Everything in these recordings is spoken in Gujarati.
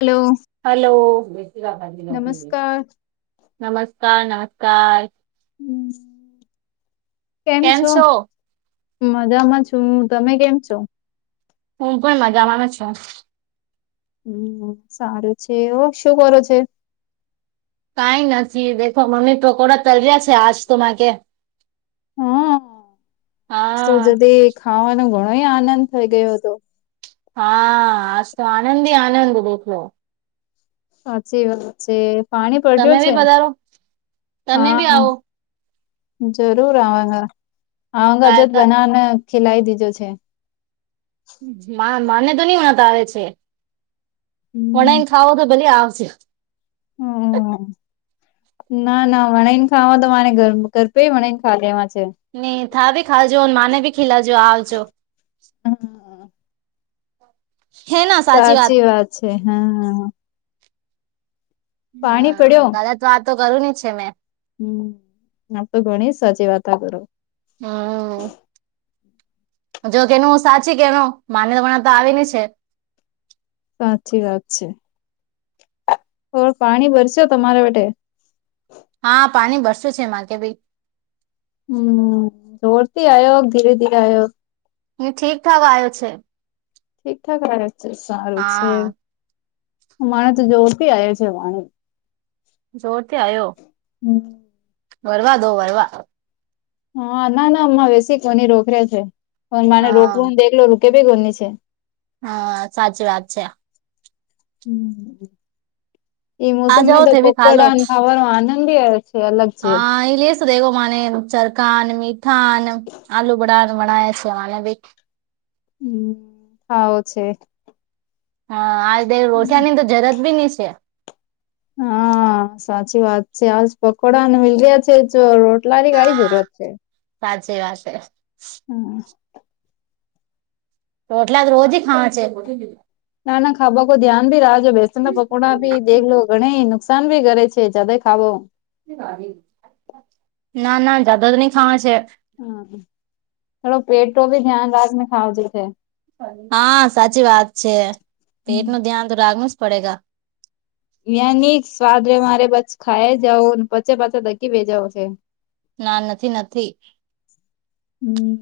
હલો હલો બે નમસ્કાર નમસ્કાર નમસ્કાર હમ કેમ છો મજામાં છું તમે કેમ છો હું પણ મજામાં છુ. હમ, સારું છે. ઓ શું કરો છે? કંઈ નથી દેખો મમ્મી પકોડા તલ્યા છે, આજ તોમાં કે હા, તો હા જતે ખાવાનો ઘણોય આનંદ થઈ ગયો હતો. હા, આ તો આનંદ આનંદ દેખલો. સાચી વાત છે. પાણી તમે પડ્યું બી છે, પધારો તમે બી હા. આવો જરૂર આવાના આવાના જત બનાવને ખીલાઈ દીજો છે. માને તો નહી વણતા આવે છે, ઓન હમ ખાવો તો ભલે આવજે. હમ [unintelligible] ના, ના, વણ ને ખાવા તો મારે ગરપે વણ ને ખા લેવા છે. નહીં, થા બી ખા જો મને ભી ખીલાા જો આજો. હમ, હે ના. સાચી વાત છે. હા, હા. પાણી હા, ગલત વાત કરું છે ને. હમ, આપ તો ઘણી સાચી વાત કરો. હમ. જો કેનું હું સાચી કેનો માન્યતાણા તો આવી છે. સાચી વાત છે. તો પાણી ભરસો તમારા માટે. હા, પાણી વરસે છે, એમાં કે ભાઈ. હમ, જોરથી આયો કે ધીરે ધીરે આયો? ઠીકઠાક આવ્યો છે. ઠીક ઠાક રહેે છે, સારું છે. હા મારે તો જોરતી આવે છે પાણી. જોરથી આવ્યો, હમ્મ વરવા દો વરવા. હા ના, ના અમાં વસી કોની રોકરે છે, પણ મને હા રોકવુંને દેખલો રૂકે બી કોની છે. હા, સાચી વાત છે. હ, આ મોસમ મે જાઓ તો તે ભી ખા લો પકોડા અને ખાવાનો આનંદ આવે છે. અલગ છે હા, એલેસ દેગો મને ચરકા મીઠ [unintelligible] હા, ને આલુ બઢણ બનાયા સવાના [unintelligible] હમ, હા ઓ છે. હા આ બે રોષિયા ની તો જરત બી નની છે [unintelligible] હા. હા, સાચી વાત છે. આજ પકોડાને મીલ રહ્યા છે, તો રોટલાની હા કંઈ જરૂરત છે. સાચી વાત. હમ. રોટલા જ રોજ ખાવા છે. ના, ના, ખાવા કો ધ્યાન ભી રાખજો, બેસણના પકોડા, ભ દેખ લો ઘણે નુકાન. [unintelligible] તમે ઘરે છે, તમે ખાવો? ના, ના, જદા તો નહી ખાવા છે. હમ, થોડો પેટો ભી ધ્યાન રાખને ખાવજો છે. હા, સાચી વાત છે. પેટ નું ધ્યાન તો રાખવું જ પડશે. યાં નની સ્વાદ રે મારે બછ ખાઈ જવ પછે પાછા ધકી બેે જાાવ છે [unintelligible] ના નથી નથી. હમ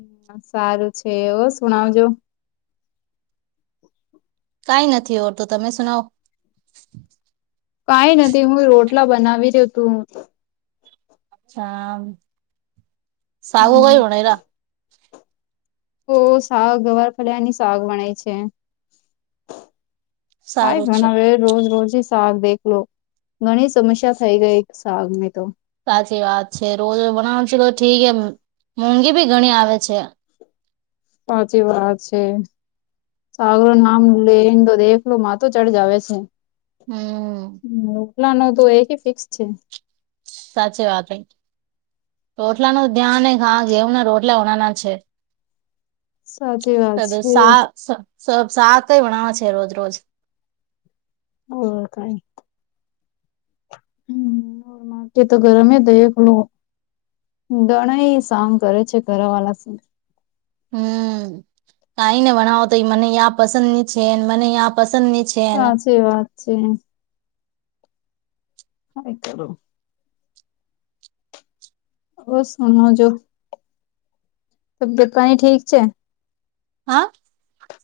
સારું છે ઔવો સુણાવજો. કઈ નથી હોર તો તમે સુનાવ કંઈ નથી હું રોટલા બનાવી દે તું. છા સાગો કઈ હોનારા [unintelligible] તો શાક અવાર ફડ્યાની શાક વણાય છે. [unintelligible] કાંઈ સારું છે બનાવે એ જ. રોજ રોજ શાક દેખલો, ઘણી સમસ્યા થઈ ગઈ, એક શાક ને તો સાચી વાત છે. રોજ બનાવવાનું છે, તો ઠીક, એ મોંઘી ભી ઘણી આવે છે. સાચી વાત છે. સાગરો નામ લેન તો દેખલો માતો ચડ જ આવે છે. હમ‌. હ ઓલા નો તો એક ફિક્સ છે. સાચી વાત હે રોટલા નો ધ્યાન હા ગેવ ના રોટલા ઓનાના છે. સાચી વાત છે સા સા સાગ કઈ વણવા છે રોજ રોજ. ઓ કઈ હ માકે તો ગરમે દેખ લો ઘણ એ સાગ કરે છે ઘર વાળાલા સ હમ કઈ ને ભણાવો તો મને યા પસંદ ની છે મને યા પસંદ ની છે. હાચી વાત છે. આતલ [unintelligible] ઓ શુણો જો તબિત પાણી ઠીક છે. હા.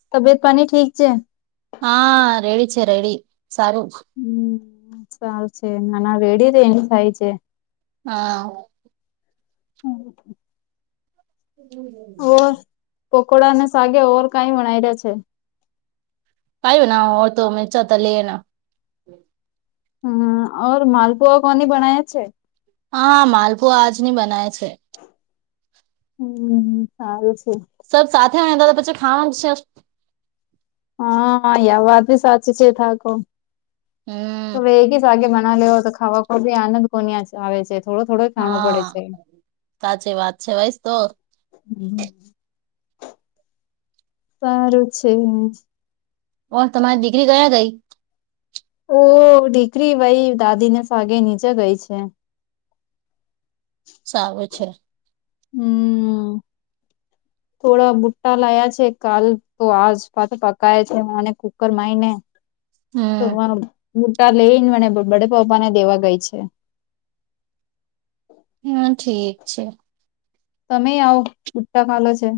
તબિયત પાણી ઠીક છે. હા રેડી છે રેડી સારું હમ સારું છે નાના વેડી રેને થાય છે હા ઓર હી પકોડા અને સાગ ઓવર કઈ વના રહ્યા છે. કાય્યું ના ઓડ તો મિંચાતલ્ એન હમ ઔર માલપુવા કોની બનાયા છે. હા માલપુઆ આજ ની બનાય છે. હમ સારું છે. સબ સાથે હો દ તો પછી ખાવાનું છે. હા આ વાત ભી સાચી છે થાકો હમ તો એક જ સાગે બના લેવ તો ખાવા ખવા આનંદ કોણી આવે છે. થોડો થોડો ખાણો પડે હા છે હ સાચી વાત છે ભાઈ તો સારું છે. ઓ તમારી દિગ્રી કયા ગઈ. ઓહ દીકરી વાઈ દાદી ને સાગે નીચે ગઈ છે. સારું છે. હમ [inaudible] થોડા બુટ્ટા લાયા છે કાલ તો આજ પા પકાય છે અને કુકર માય ને [inaudible] તો ભુટૃઆ લઈને મને બડે પપ્પા ને દેવા ગઈ છે. હા ઠીક છે. તમે આવ ભુટ્ટા ખાલો છે.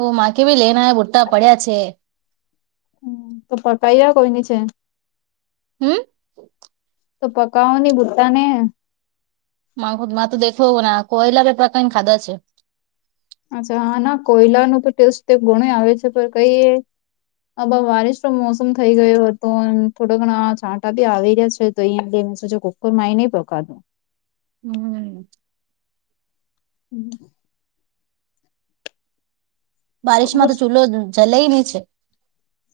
ઓ મા ભી લેના બુટ્ટા પડ્યા છે. હમ તો પકાઈ કોઈ ની છે. હમ્મ. તો પકઓો ની ભુટ્ટા ને મા મા તો દેખો ના કોયલા ર ર એ પ્ર કા ન ખાદા છે. અચ્છા હા ના કોયલા નુ તો ટેસ્ટ તે ગણું આવે છે પણ કઈ હે આ વારિશ નો મોસમ થઈ ગયો હતો અને થોડા ઘણા છાંટા બી આવી રહ્યા છે. તો એમ ડીમ સોછ કૂકર માં એ ને પકાડું હમ હમ. બારિશમાં તો ચૂલો જલેય નહી છે.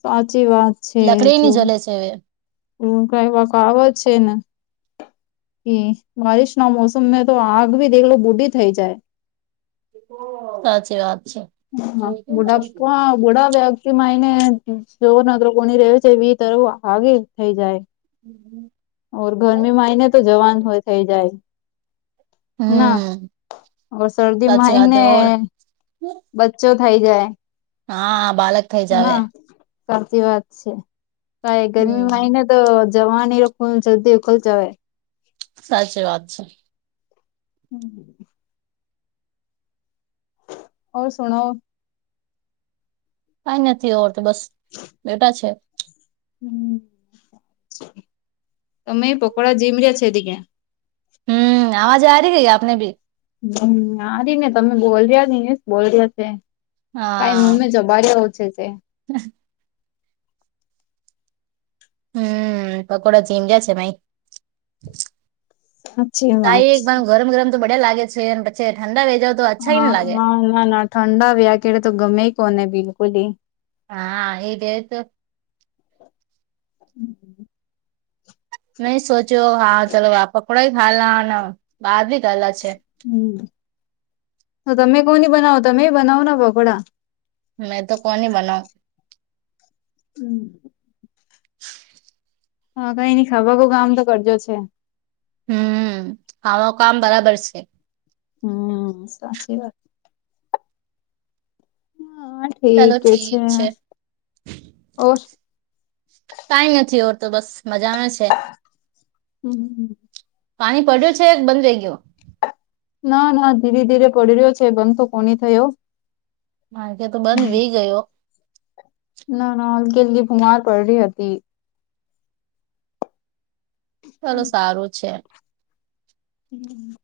સાચી વાત છે લકડી ની જો. જલે છે હવા આવે છે ને. હમ્મ બરિશ ના મોસમમાં તો આગ ભી દેલો બુઢ થઈ જાય. સાચી વાત છે. હા બુડાાપવા [unintelligible] ઘોડા વ્યક્તિ માં એને જોર ન કોની રહે્યો છે એ તર આગે થઈ જાય. હમ્મ. ઓર ગરમી માં આવીઈ ને તો જવાનું હોય થઇ જાય. હમ ના શરદીમાં સાચી વાત હે ઓર આવીયને બચો થઇ જાય. હા બાાલક. ના સાચી વાત છે ક એ ગરમી હમ મા ને તો જવાની એ લોકો જલ્દી ઉલ જવા. સાચી વાત છે. હમ્મ હ. ઓ સુણો. કઈ નથી આવરત બસ બેટા છે. હ તમે એ પકોોડા જીમરી છે દ કે્યા. હમ્મ આવાજ આ રહી ગઈ આપને ભી. હમ્મ આર ઈ ને તમે બોલ્યા ને એ બોલ્યા છે. કઈ મૂમે જબડીઓ આવ છે તે. હમ્મ. હમ્મ પકોડા જીમ જ છે મા. અચ્છી વાત તાાઈ છે એકવાર ગરમ ગરમ તો બડ્યા લાગે છે પછી ઠંડા વે જાવ તો અચ્છા ઈ ન હા લાગે ના ના ના ઠંડા વયા કે તો ગમે કોને બિલકુલ હ. હા એ જ તો. હમ્મ. મે સોચ્યો હા ચલો વા પકકોડાો ખા લ બહાર ભી ગાલા છે. હમ્મ તો તમે કોની બનાવો તમે બનાવો ના પકોોડા. મેં તો કોન બનાવ. હમ્મ. હા કઈ નની ખા કામ તો કરજો છે. હમ્મ આમાં કામ બરાબર છે. હમ્મ સાચી વાત. હા ચલોો છે ઠીક છે. ઓર કાઈ નથી ઓતો બસ મજામાં છે. પાણી પડ્યું છે બંધ થયો. ના ના ધીરે ધીરે પડી રહ્યો છે બન તો કોની થયો. મા કે તો બંધ વે ગયો. ના ના હલકી હલકી બીમાર પડહી હતી. ચાલો સારું છે. હમ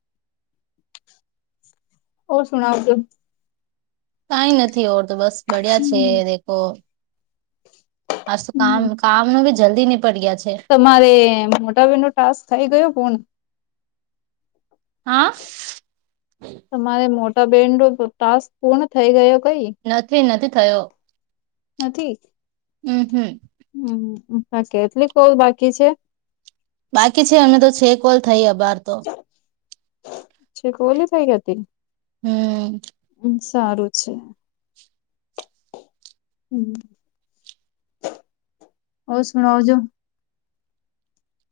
ઓ સુણવ છું કઈ નથી ઓર તો બસ બડિયા છે દેખો. આજ તો કામ કામ નો બી જલ્દી નિપટ ગયાં છે. તમારે મોટા બેન ટાસ્ક થઈ ગયો કોની હા. તમારે મોટા બેન નો ટાસ્ક પૂર્ણ થઈ ગયો કઈ. નથી નથી થયો. નથી. હમ્મ. હમ્મ હા કેટલીક કોલ બાકી છે. બાકી છે અમે તો છે કોલ થઈયા બાર તો અચ્છા કોલ ભાઈ ગ તે હમ સારું છે ઓ સુનાઓ જો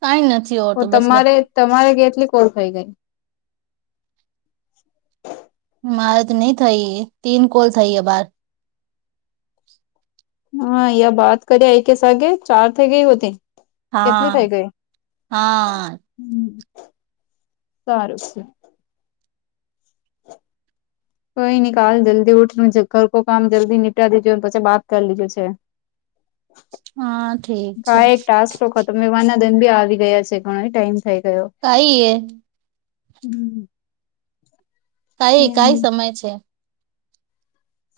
કાંય નથી. ઓર ઓ તો બસ બે તમારે તમારે કેટલી કોળ થ‌ઈ ગઈ. મારે તો ન‌ઉ થઈ તીન કોલ થઈ બાર. હા યે બાત કર્યા એ કે સાગે ચાર થ‌ઈ ગઈ હોતી. કેટલી હા થઇ ગઈ હા સારું છે કોઈ ન કાલ જલ્દી ઉઠ છે ઘર કો કામ જલ્દી નિપટા દેતો પછી બાત કરી લીજો છે. હા ઠીક છે‌. મેવાના દન બી આવી ગયા છે ઘણો ટાઈમ થઈ ગયો. કઈ એ હમ. [unintelligible] કાઈ કાઈ સમય છે.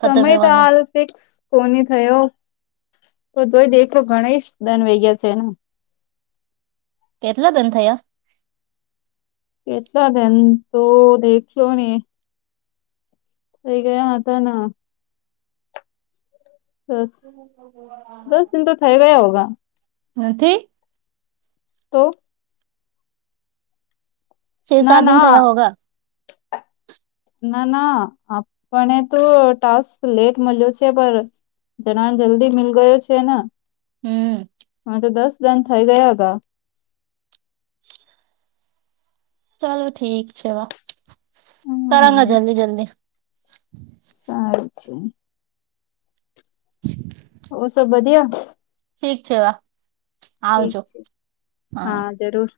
ખતમ તો રહેવાનું આલ. ફિક્સ કોની થયો તો ધય દેખલો ઘણ દંન વૈ ગયા છે ને. કેટલા ધન થયા. કેટલા દન તો દેખ્યો ને. એ ગયાં હતાં ના દસ દસ દિન તો થઈ ગયા હોગા. નથી. તો. છ ના સાત દિન ના. થયા હોગા [inaudible] ના ના આપણે તો ટાસ્ક લેટ મળ્યો છે પર. ઈતના જલ્દી મિલ ગયો છે ને હમ અમે તો દસ દિન થઈ ગયા હોગા. ચાલો ઠીક છે વા કરંગા હમ જલ્દી જલ્દી. સાર છે. ઓ સબ વઘિયા ઠીક છે વા. ઠીક આવજો છે હા જરૂર.